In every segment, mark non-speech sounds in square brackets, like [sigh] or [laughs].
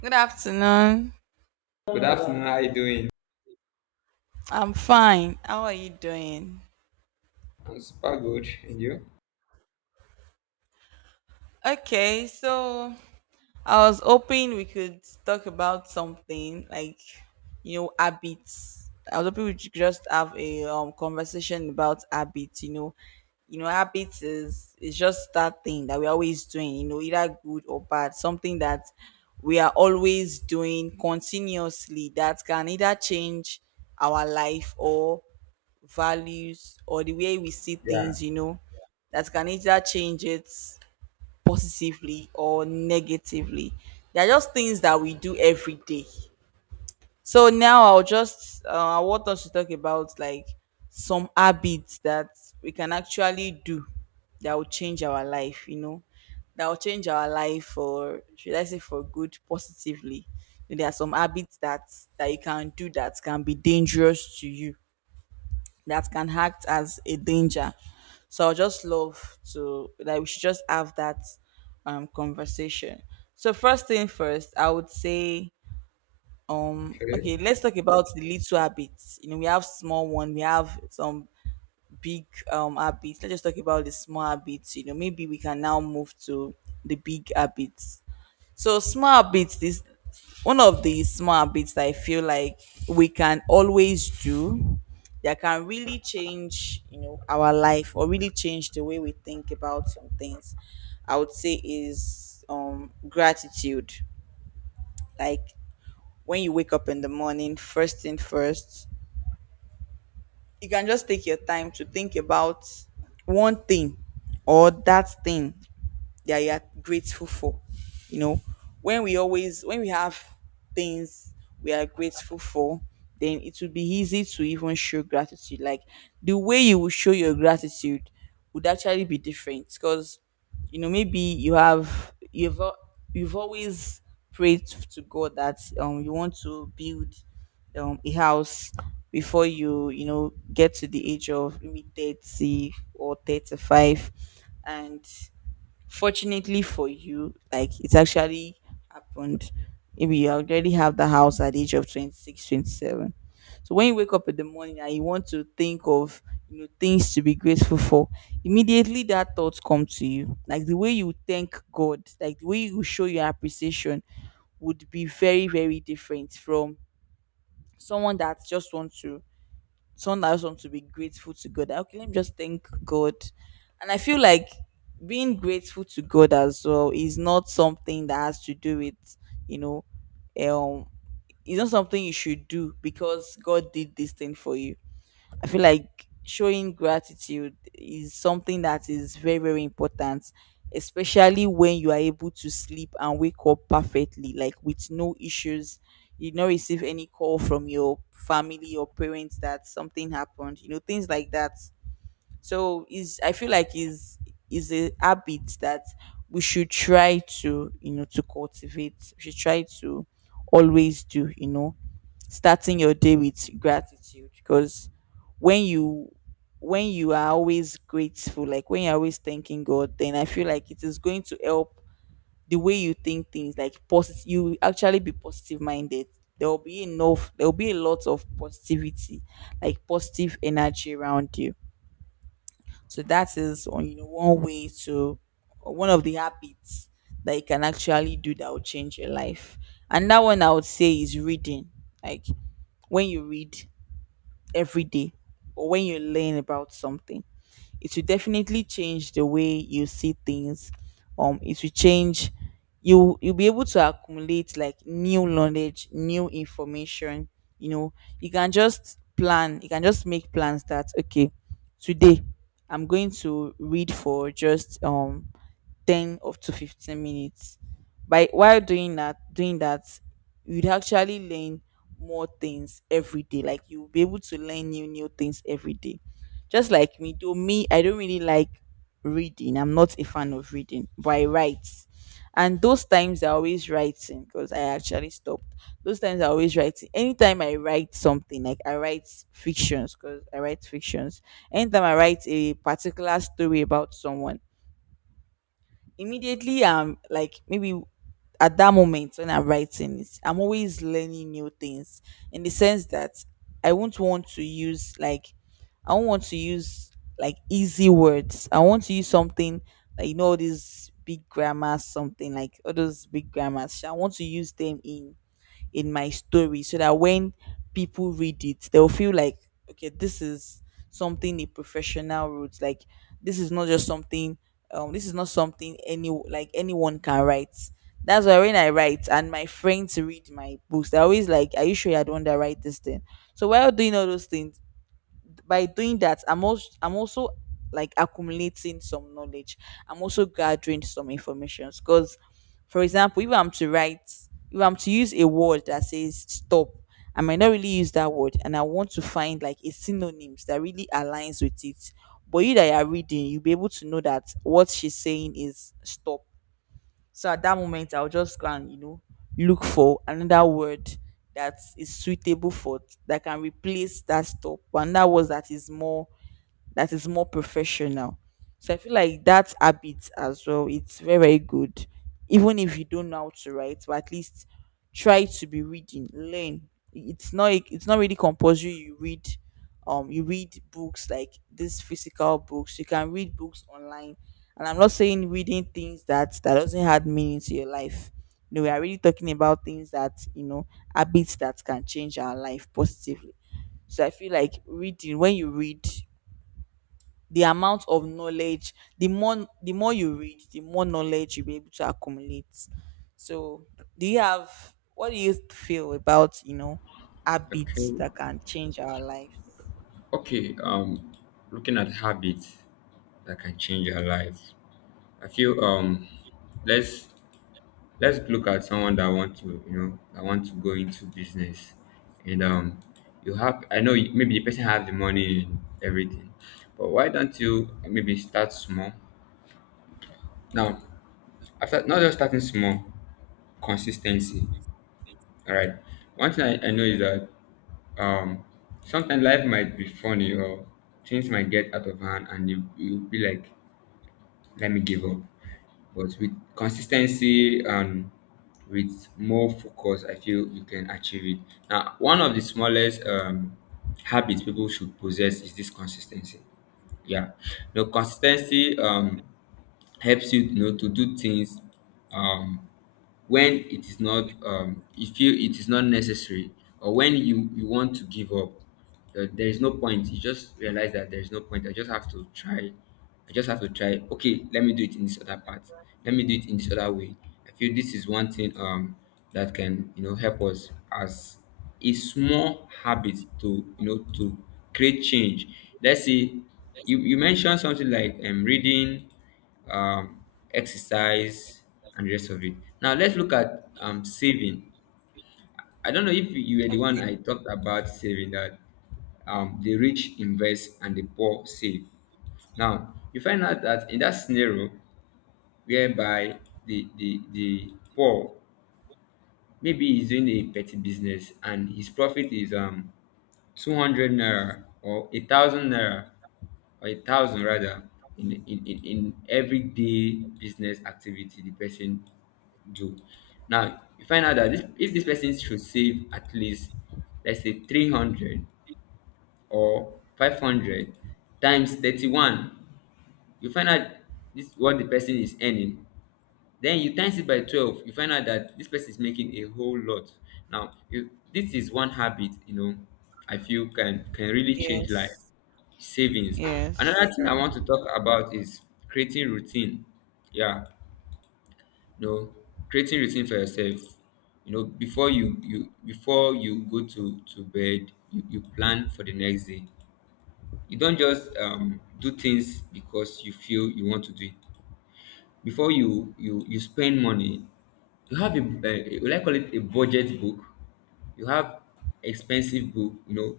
Good afternoon. Good afternoon. How are you doing? I'm fine. How are you doing? I'm super good. And you? Okay, so I was hoping we could talk about something like, habits. I was hoping we could just have a conversation about habits. Habits is just that thing that we're always doing. Either good or bad, something that we are always doing continuously that can either change our life or values or the way we see Yeah. things. That can either change it positively or negatively. They're just things that we do every day. So now I want us to talk about like some habits that we can actually do that will change our life. That will change our life for, should I say, for good positively. There are some habits that you can do that can be dangerous to you, that can act as a danger. So I just love to, like, we should just have that conversation. So first thing first, I would say, Okay. okay, let's talk about the little habits. We have small one, we have some big habits. Let's just talk about the small habits. Maybe we can now move to the big habits. So small habits. This one of the small habits that I feel like we can always do that can really change, our life, or really change the way we think about some things. I would say is gratitude. Like when you wake up in the morning, first thing first, you can just take your time to think about one thing or that thing that you are grateful for. You know, when we always when we have things we are grateful for, then it will be easy to even show gratitude. Like the way you will show your gratitude would actually be different because maybe you've always prayed to God that you want to build a house before you you know get to the age of maybe 30 or 35, and fortunately for you, like it's actually happened. Maybe you already have the house at the age of 26, 27. So when you wake up in the morning and you want to think of things to be grateful for, immediately that thought comes to you. Like the way you thank God, like the way you show your appreciation would be very, very different from someone that just wants to someone has want to be grateful to God. Okay, let me just thank God. And I feel like being grateful to God as well is not something that has to do with, you know, um, it's not something you should do because God did this thing for you. I feel like showing gratitude is something that is very, very important, especially when you are able to sleep and wake up perfectly, like with no issues. You don't receive any call from your family or parents that something happened, things like that. So is I feel like is a habit that we should try to you know to cultivate. We should try to always do, starting your day with gratitude, because when you are always grateful, like when you're always thanking God, then I feel like it is going to help the way you think things, like positive, you will actually be positive minded. There will be enough there will be a lot of positivity, like positive energy around you. So that is one- you know one way to one of the habits that you can actually do that will change your life. And that one I would say is reading. Like when you read every day, or when you learn about something, it will definitely change the way you see things. It will change you'll be able to accumulate like new knowledge, new information. You know, you can just make plans that, okay, today I'm going to read for just 10 up to 15 minutes. By while doing that doing that you'd actually learn more things every day, like you'll be able to learn new things every day. Just like me, though me, I don't really like reading. I'm not a fan of reading, but I write. And those times I always writing, because I actually stopped. Those times I always writing. Anytime I write something, like I write fictions because I write fictions. Anytime I write a particular story about someone, immediately I'm like, maybe at that moment when I'm writing it I'm always learning new things, in the sense that i won't want to use like I won't want to use like easy words. I want to use something like, all these big grammars, something like all those big grammars sha, I want to use them in my story, so that when people read it, they'll feel like, okay, this is something a professional wrote. Like this is not just something this is not something any like anyone can write. That's why when I write and my friends read my books, they're always like, "Are you sure you're the one that write this thing?" So while doing all those things, by doing that I'm also like accumulating some knowledge. I'm also gathering some information because, for example, if I'm to use a word that says stop, I might not really use that word, and I want to find, like, a synonyms that really aligns with it, but you that are reading you'll be able to know that what she's saying is stop. So at that moment, I'll just go and look for another word that is suitable for it, that can replace that stop, and that is more professional. So I feel like that habit as well, it's very, very good. Even if you don't know how to write, but at least try to be reading, learn. It's not really compulsory you read books like these physical books. You can read books online. And I'm not saying reading things that doesn't add meaning to your life. No, we are really talking about things that, habits that can change our life positively. So I feel like reading, when you read, the amount of knowledge the more you read, the more knowledge you'll be able to accumulate. So do you have what do you feel about habits Okay. that can change our lives? Okay. Um, Looking at habits that can change your life. I feel let's let's look at someone that want to that want to go into business, and you have I know you- maybe the person has the money and everything, but why don't you maybe start small? Now, after not just starting small, consistency. All right. One thing I know is that um sometimes life might be funny or things might get out of hand and you'll be like let me give up, but with consistency and with more focus, I feel you can achieve it. Now, one of the smallest habits people should possess is this consistency. Yeah, the consistency helps you, you know, to do things um when it is not you feel it is not necessary, or when you want to give up. There is no point. You just realize that there is no point. I just have to try. I just have to try. Okay, let me do it in this other part. Let me do it in this other way. I feel this is one thing that can, you know, help us as a small habit to, you know, to create change. Let's say you, you mentioned something like reading, um, exercise, and the rest of it. Now let's look at saving. I don't know if you were the one Okay. I talked about saving that the rich invest and the poor save. Now you find out that in that scenario whereby the poor, maybe he's doing a petty business and his profit is 200 naira or a thousand naira, or a thousand rather, in, in everyday business activity the person do. Now you find out that this, if this person should save at least let's say 300 or 500 times 31, you find out this what the person is earning, then you times it by 12, you find out that this person is making a whole lot. Now you, this is one habit, you know, I feel can really change life. Yes. Savings. Yes. Another thing I True. want to talk about is creating routine. Yeah, you know, creating routine for yourself. You know, before you before you go to bed, you plan for the next day. You don't just do things because you feel you want to do it. Before you spend money, you have a will I call it a budget book. You have expensive book, you know.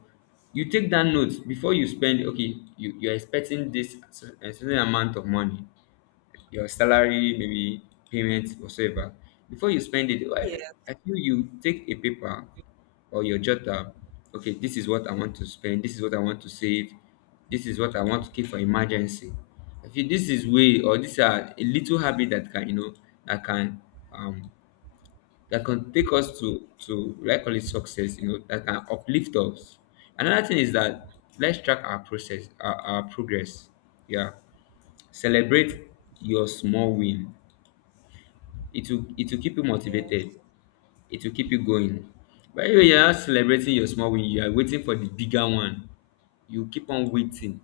You take that note before you spend. Okay, you you're expecting this a certain amount of money, your salary, maybe payment, whatsoever. Before you spend it, well, Yes. I feel you take a paper or your jotter. Okay, this is what I want to spend. This is what I want to save. This is what I want to keep for emergency. I feel this is way, or these are a little habit that can, you know, that can um that can take us to, like, call it success. You know, that can uplift us. Another thing is that let's track our process, our progress. Yeah, celebrate your small win. It will keep you motivated. Yes. It will keep you going. But anyway, you're not celebrating your small win. You are waiting for the bigger one. You keep on waiting.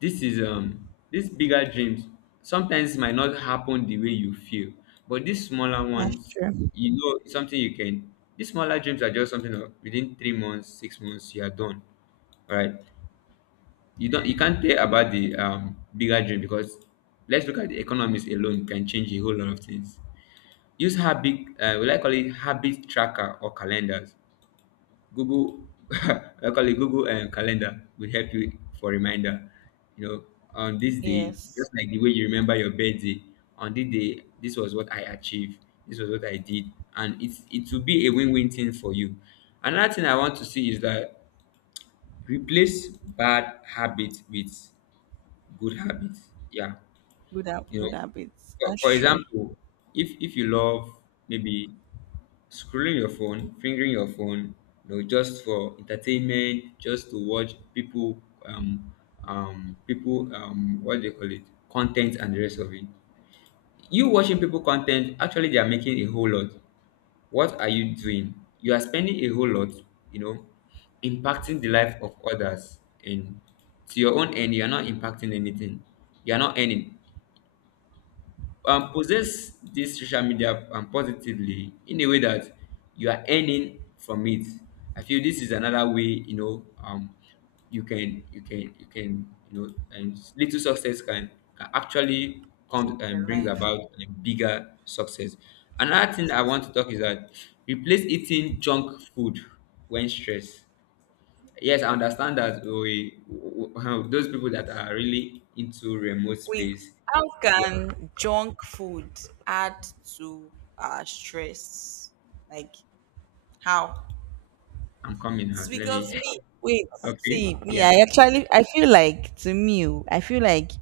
This is these bigger dreams sometimes might not happen the way you feel. But these smaller That's ones, true. you know, it's something you can, these smaller dreams are just something of within 3 months, 6 months you are done, right? You don't, you can't tell about the bigger dream, because let's look at the economies alone can change a whole lot of things. Use habit, will I call it habit tracker or calendars? Google, [laughs] I call it Google Calendar will help you for reminder. You know, on this day, Yes. just like the way you remember your birthday, on this day, this was what I achieved, this was what I did, and it will be a win-win thing for you. Another thing I want to see is that replace bad habits with good habits. Yeah, Good. You know, Good habits. That's for true. example, if you love maybe scrolling your phone, fingering your phone, you know, just for entertainment, just to watch people, people, what do they call it, content and the rest of it. You watching people content, actually, they are making a whole lot. What are you doing? You are spending a whole lot, you know, impacting the life of others, and to your own end, you are not impacting anything. You are not earning possess this social media positively in a way that you are earning from it. I feel this is another way, you know, you can, you know, and little success can actually Change come and your brings life. about a bigger success. Another thing I want to talk is that replace eating junk food when stressed. Yes, I understand that we, [laughs] those people that are really into remote Wait, space how yeah, can junk food add to our stress? Like, how? I'm coming It's now. Let because me me, wait, [laughs] okay. see, me, Yeah. I feel like, to me, oh, I feel like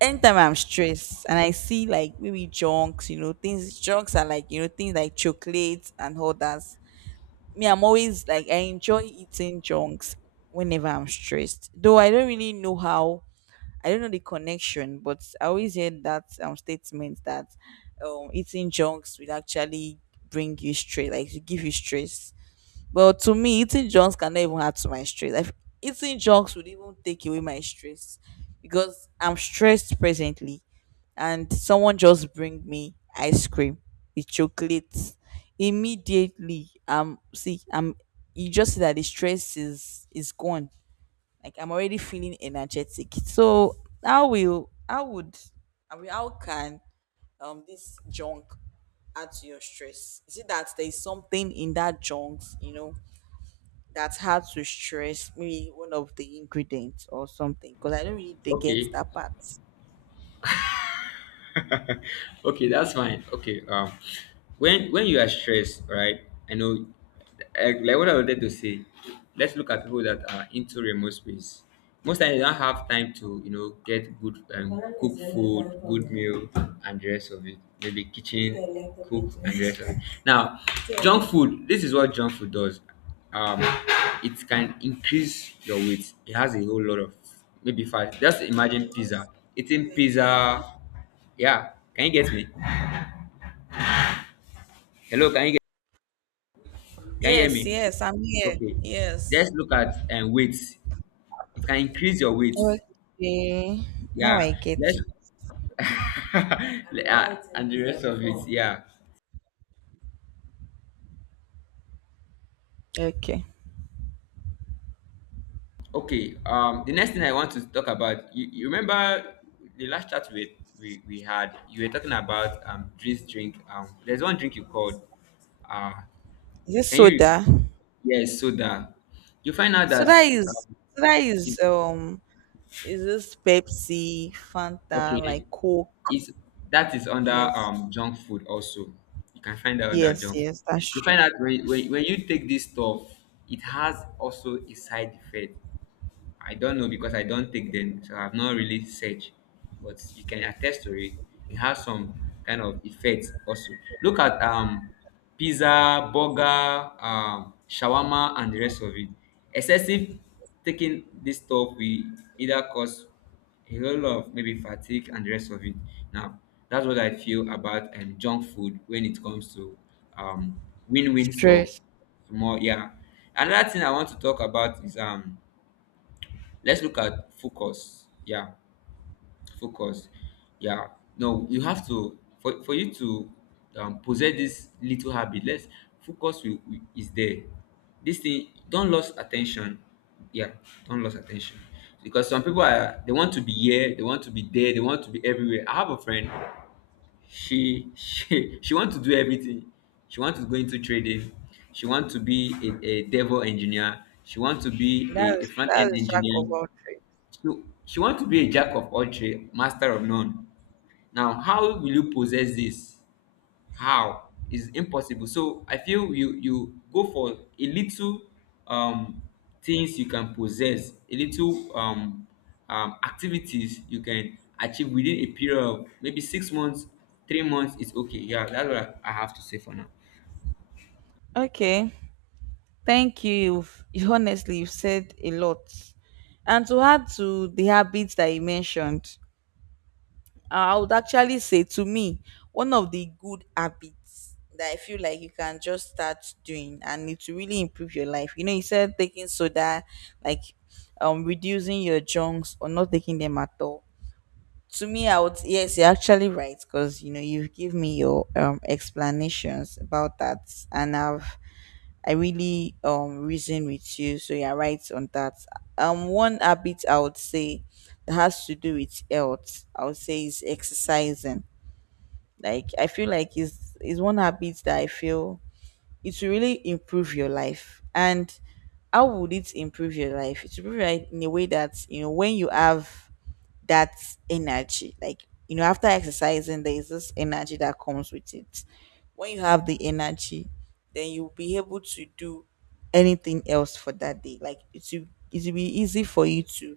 anytime I'm stressed and I see like maybe junks, things, junks are like, things like chocolates and all that. Me, I'm always like, I enjoy eating junks whenever I'm stressed. Though I don't really know how, I don't know the connection, but I always hear that statement that eating junks will actually bring you stress, like, to give you stress. But to me, eating junks cannot even add to my stress. Like eating junks would even take away my stress because I'm stressed presently, and someone just bring me ice cream with chocolate. Immediately, see, I'm you just see that the stress is gone. Like I'm already feeling energetic. So how will how would I mean, how can this junk add to your stress? Is it that there is something in that junk, that's hard to stress, maybe one of the ingredients or something, because I don't really they get Okay. that part. okay that's fine okay When you are stressed, right? I know, like what I wanted to say, let's look at people that are into remote space. Most times they don't have time to, you know, get good cook food, good meal and the rest of it, maybe kitchen cook and the rest of it. Now, junk food, this is what junk food does. um it can increase your weight. It has a whole lot of maybe fat. Just imagine Oh, pizza, eating okay. pizza. Yeah, can you get me? Hello, can you get, can you hear Yes, me? yes, I'm here. Okay. Let's Yes. look at weight. It can increase your weight. Okay, now Yeah. I get Let's it. [laughs] Yeah, yeah, and the rest like of it. Yeah. Okay, Okay. The next thing I want to talk about. You remember the last chat we, we had? You were talking about drink. There's one drink you called. Uh, is it can you? soda? Yes, soda. You find out that Soda is um, soda is it's um is this Pepsi, Fanta, like okay, Coke? is that is under Yes, junk food also. You can find out under yes, junk food. yes. You That's true. find out when you take this stuff, it has also a side effect. I don't know because I don't take them, so I've not really searched. But you can attest to it. It has some kind of effects also. Look at pizza, burger, shawarma, and the rest of it. Excessive taking this stuff will either cause a whole lot of maybe fatigue and the rest of it. Now, that's what I feel about junk food when it comes to um win-win stuff. Stress. More yeah. Another thing I want to talk about is let's look at focus. Yeah, focus. Yeah, no, you have to, for you to possess this little habit. Let's focus is there this thing, don't lose attention. Yeah, don't lose attention, because some people are, they want to be here, they want to be there, they want to be everywhere. I have a friend, she [laughs] she wants to do everything. She wants to go into trading. She wants to be a devil engineer. She wants to be a That's front-end that's jack engineer. of all she, she wants to be a jack of all trade, master of none. Now, how will you possess this? How? It's impossible. So I feel you go for a little um things you can possess, a little activities you can achieve within a period of maybe 6 months, 3 months. It's okay. Yeah, that's what I have to say for now. trades. Okay. Thank you. [laughs] Honestly, you've said a lot. And to add to the habits that you mentioned, I would actually say, to me, one of the good habits that I feel like you can just start doing and it will really improve your life. You said taking soda, like reducing your junks or not taking them at all. To me, I would yes, you're actually right, because you've given me your explanations about that, and I really reason with you, so you're right on that. One habit I would say that has to do with health, I would say is exercising. Like I feel like is one habit that I feel it will really improve your life. And how would it improve your life? It will improve your life in a way that, you know, when you have that's energy. Like, you know, after exercising, there is this energy that comes with it. When you have the energy, then you'll be able to do anything else for that day. Like, it will be easy for you to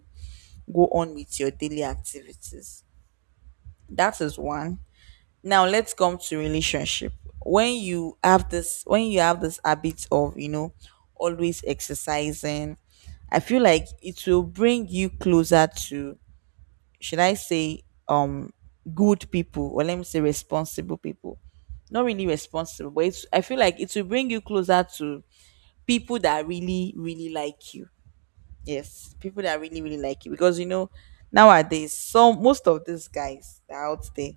go on with your daily activities. That is one. Now let's come to relationship. When you have this habit of, you know, always exercising, I feel like it will bring you closer to, should I say, um good people, or let me say responsible people. Not really responsible, but it's, I feel like it will bring you closer to people that really, really like you. Yes, people that really, really like you. Because, you know, nowadays, some, most of these guys that are out there,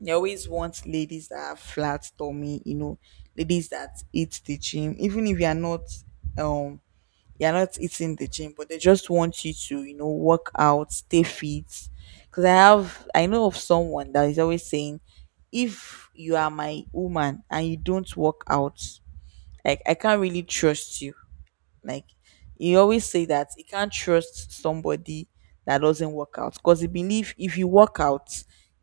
they always want ladies that are flat tummy, you know, ladies that eat the gym, even if you are not um you're not eating the gym, but they just want you to, you know, work out, stay fit. Because I have, I know of someone that is always saying, if you are my woman and you don't work out, like I can't really trust you. Like you always say that you can't trust somebody that doesn't work out, because you believe if you work out,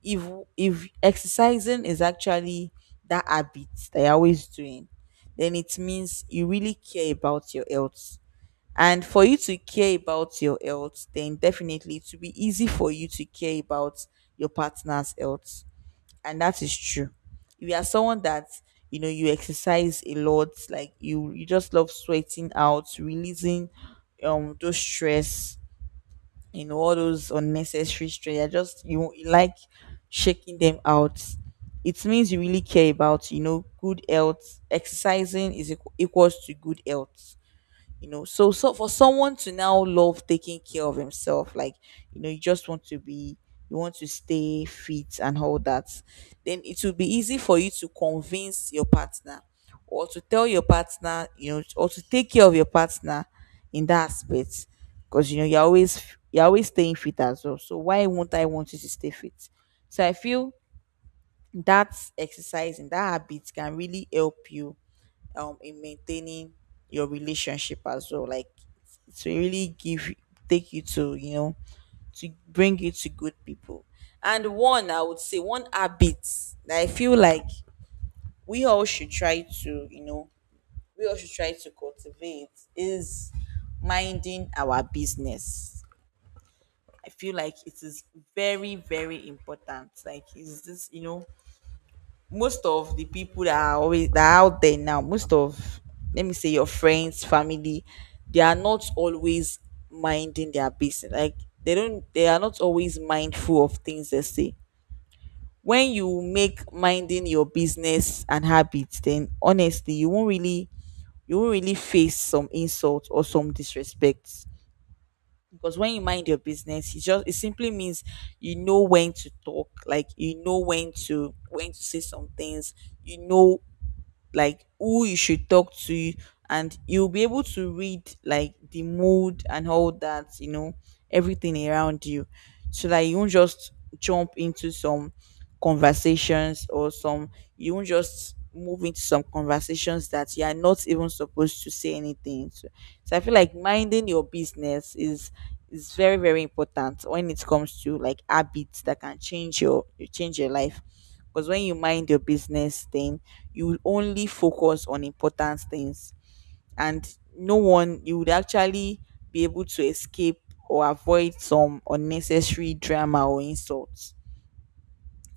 if if exercising is actually that habit that you're always doing, then it means you really care about your health. And for you to care about your health, then definitely it will be easy for you to care about your partner's health. And that is true. If you are someone that, you know, you exercise a lot, like you just love sweating out, releasing those stress, you know, all those unnecessary stress, you just you, you like shaking them out, it means you really care about, you know, good health. Exercising is equals to good health, you know. So for someone to now love taking care of himself, like you know, you just want to be, you want to stay fit and all that, then it will be easy for you to convince your partner or to tell your partner, you know, or to take care of your partner in that aspect. Because you know, you're always, you're always staying fit as well, so why won't I want you to stay fit? So I feel that exercise and that habit can really help you in maintaining your relationship as well, like to really give, take you to, you know, to bring you to good people. And one, I would say, one habit that I feel like we all should try to, you know, we all should try to cultivate is minding our business. I feel like it is very, very important. Like is this, you know, most of the people that are always, that are out there now, most of, let me say, your friends, family, they are not always minding their business. Like they don't, they are not always mindful of things they say. When you make minding your business and habits, then honestly you won't really, you won't really face some insult or some disrespect. Because when you mind your business, it just, it simply means you know when to talk, like you know when to, when to say some things, you know, like who you should talk to, and you'll be able to read like the mood and all that, you know, everything around you, so that you won't just jump into some conversations or some, you won't just move into some conversations that you are not even supposed to say anything to. So I feel like minding your business is very, very important when it comes to like habits that can change your, you change your life. Because when you mind your business thing, you will only focus on important things, and no one, you would actually be able to escape or avoid some unnecessary drama or insults.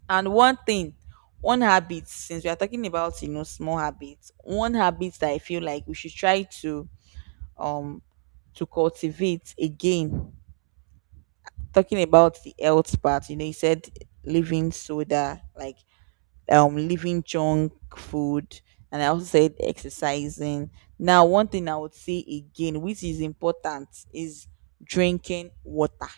And one thing, one habit, since we are talking about, you know, small habits, one habit that I feel like we should try um to cultivate again. Talking about the health part, you know, you said living soda, like leaving junk food, and I also said exercising. Now one thing I would say again, which is important, is drinking water.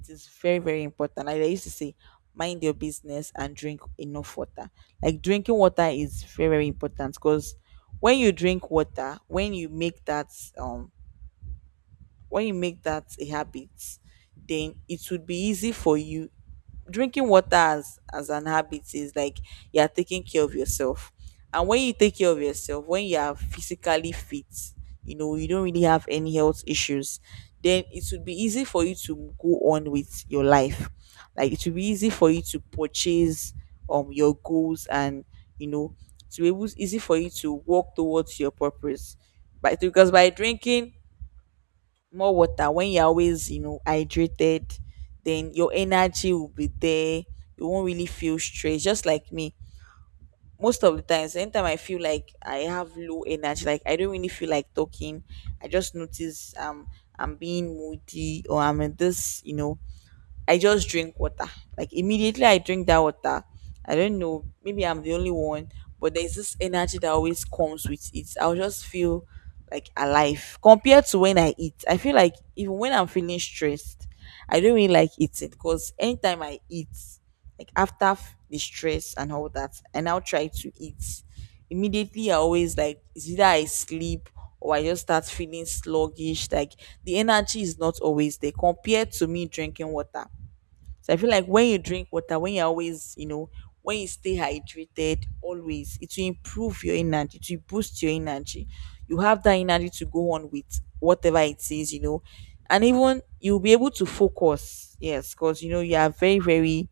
It is very, very important. Like I used to say, mind your business and drink enough water. Like drinking water is very, very important because when you drink water, when you make that um when you make that a habit, then it would be easy for you. Drinking water as an habit is like you are taking care of yourself. And when you take care of yourself, when you are physically fit, you know, you don't really have any health issues, then it would be easy for you to go on with your life. Like it would be easy for you to purchase your goals and, you know, to be able, easy for you to walk towards your purpose. But because by drinking more water, when you're always, you know, hydrated, then your energy will be there. You won't really feel stressed. Just like me, most of the times, anytime I feel like I have low energy, like I don't really feel like talking, I just notice I'm being moody or I'm in this, you know, I just drink water. Like immediately I drink that water. I don't know, maybe I'm the only one, but there's this energy that always comes with it. I'll just feel like alive compared to when I eat. I feel like even when I'm feeling stressed, I don't really like eating, because anytime I eat, like after the stress and all that, I now try to eat. Immediately I always, like it's either I sleep or I just start feeling sluggish. Like the energy is not always there compared to me drinking water. So I feel like when you drink water, when you always, you know, when you stay hydrated, always, it will improve your energy, it will boost your energy. You have that energy to go on with whatever it is, you know, and even you'll be able to focus. Yes, because you know you are very, very,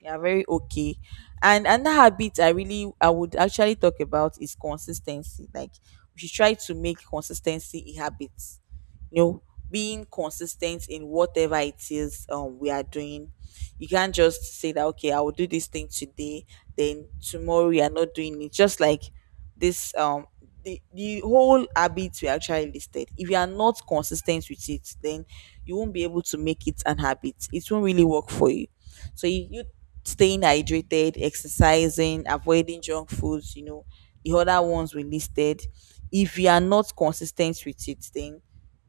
yeah, very okay. And another habit I really, I would actually talk about is consistency. Like we should try to make consistency a habit. You know, being consistent in whatever it is, we are doing. You can't just say that, okay, I will do this thing today, then tomorrow you are not doing it. Just like this the whole habit we actually listed. If you are not consistent with it, then you won't be able to make it an habit. It won't really work for you. So you staying hydrated, exercising, avoiding junk foods, you know, the other ones we listed. If you are not consistent with it, then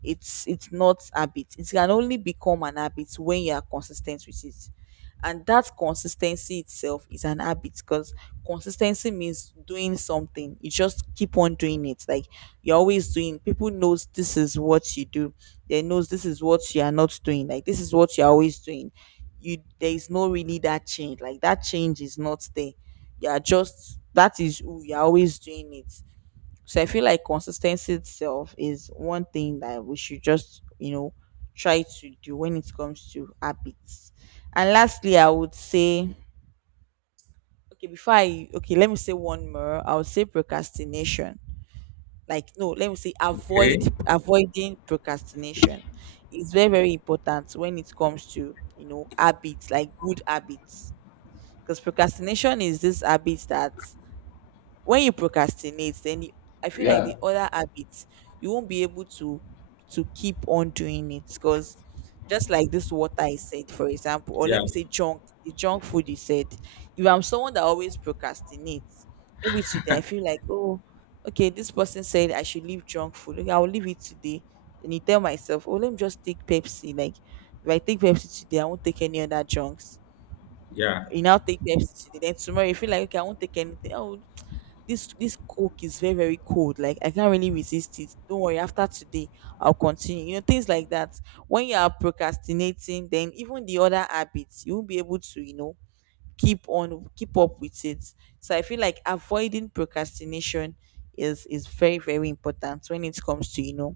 it's not habit. It can only become an habit when you are consistent with it, and that consistency itself is an habit. Because consistency means doing something, you just keep on doing it, like you're always doing, people knows this is what you do, they knows this is what you are not doing, like this is what you're always doing. You, there is no really that change, like that change is not there, you are just, that is who you are, always doing it. So I feel like consistency itself is one thing that we should just, you know, try to do when it comes to habits. And lastly, I would say, okay, before I, okay, let me say one more. I would say procrastination. Like, no, let me say avoid, Okay. avoiding procrastination is very, very important when it comes to, you know, habits, like good habits. Because procrastination is this habit that when you procrastinate, then you, I feel like Yeah. the other habits, you won't be able to keep on doing it. Because just like this water I said, for example, or Yeah, let me say junk, the junk food you said, if I'm someone that always procrastinates, maybe today I feel like, oh, okay, this person said I should leave junk food, okay, I'll leave it today. And you tell myself, oh, let me just take Pepsi. Like if I take Pepsi today, I won't take any other junks. yeah. You now take Pepsi today. Then tomorrow you feel like, okay, I won't take anything. Oh, this coke is very very cold, like I can't really resist it. Don't worry, after today I'll continue, things like that. When you are procrastinating, then even the other habits you won't be able to, you know, keep up with it. So I feel like avoiding procrastination is very very important when it comes to, you know,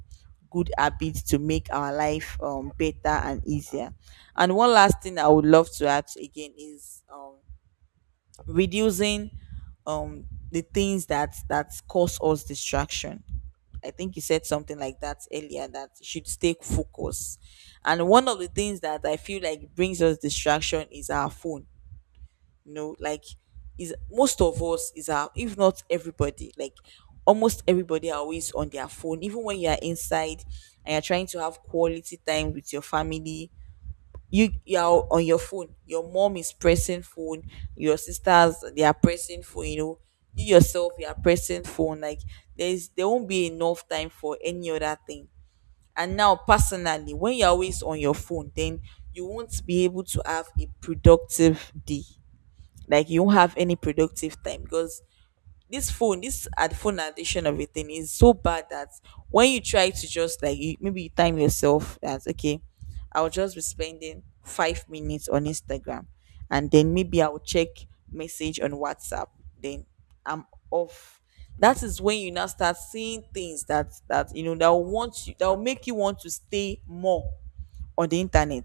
good habits to make our life better and easier. And one last thing I would love to add again is reducing, um the things that cause us distraction. I think you said something like that earlier, that you should stay focused. And one of the things that I feel like brings us distraction is our phone. you know like is most of us, is our, if not everybody, like almost everybody are always on their phone. Even when you are inside and you're trying to have quality time with your family, you're on your phone, your mom is pressing phone, your sisters they are pressing phone, you know, you yourself you are pressing phone. Like there won't be enough time for any other thing. And now personally, when you're always on your phone, then you won't be able to have a productive day. Like you won't have any productive time, because this ad phone addiction of a thing is so bad that when you try to just maybe you time yourself that okay, I'll just be spending 5 minutes on Instagram, and then maybe I'll check message on WhatsApp. Then I'm off. That is when you now start seeing things that, you know, that will want you, that will make you want to stay more on the internet.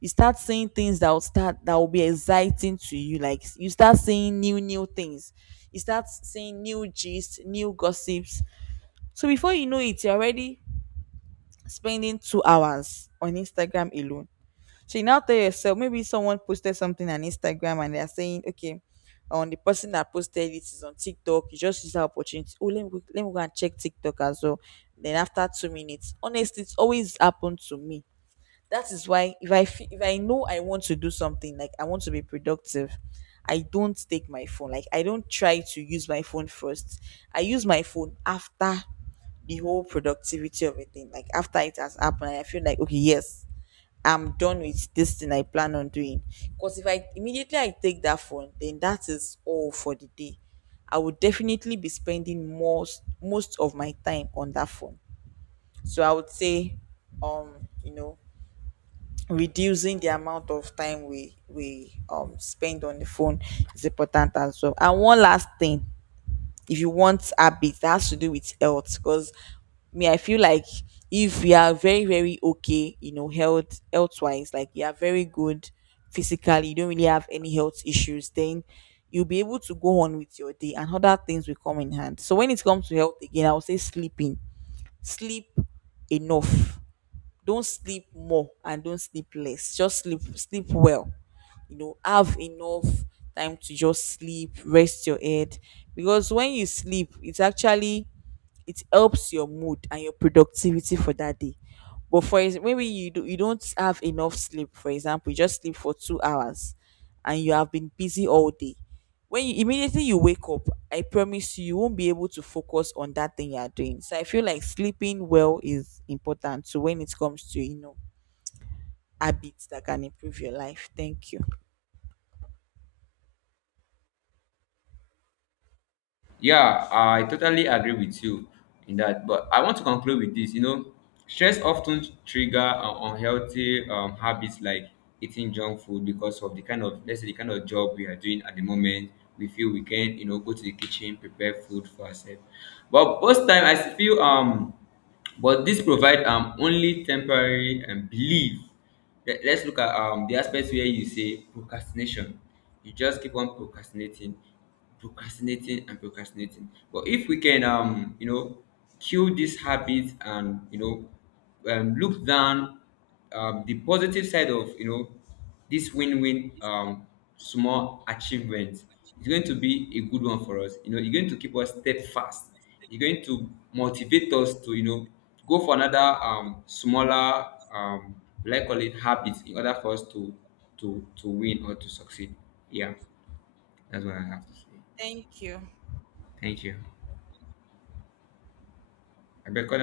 You start seeing things that will be exciting to you. Like you start seeing new things, you start seeing new gist, new gossips. So before you know it, you're already spending 2 hours on Instagram alone. So you now tell yourself, maybe someone posted something on Instagram, and they're saying okay, on the person that posted it is on TikTok. You just use that opportunity. Oh, let me go and check TikTok as well. Then after 2 minutes, honestly, it's always happened to me. That is why if I know I want to do something, like I want to be productive, I don't take my phone. Like I don't try to use my phone first. I use my phone after the whole productivity of a thing. Like after it has happened, I feel like okay, yes, I'm done with this thing I plan on doing. Because if I immediately I take that phone, then that is all for the day. I would definitely be spending most of my time on that phone. So I would say, um, you know, reducing the amount of time we spend on the phone is important as well. And one last thing, if you want habits, that has to do with health. Because me, I feel like if we are very very okay, you know, health wise, like you are very good physically, you don't really have any health issues, then you'll be able to go on with your day, and other things will come in hand. So when it comes to health again, I would say sleeping. Sleep enough. Don't sleep more and don't sleep less, just sleep well. You know, have enough time to just sleep, rest your head. Because when you sleep, it's actually, it helps your mood and your productivity for that day. But maybe you don't have enough sleep. For example, you just sleep for 2 hours, and you have been busy all day. When you wake up, I promise you, you won't be able to focus on that thing you are doing. So I feel like sleeping well is important. So when it comes to, you know, habits that can improve your life, thank you. Yeah, I totally agree with you in that. But I want to conclude with this. You know, stress often trigger unhealthy habits like eating junk food, because of the kind of, let's say the kind of job we are doing at the moment. We feel we can, you know, go to the kitchen, prepare food for ourselves, but most time I feel but this provide only temporary belief. Let's look at the aspect where you say procrastination. You just keep on procrastinating, procrastinating and procrastinating, but if we can, you know, kill this habit, and you know, look down the positive side of, you know, this win-win small achievement, is going to be a good one for us. You know, it's going to keep us steadfast. It's going to motivate us to, you know, go for another smaller, um, like call it habits, in order for us to win or to succeed. Yeah, that's what I have to say. Thank you. Thank you. I better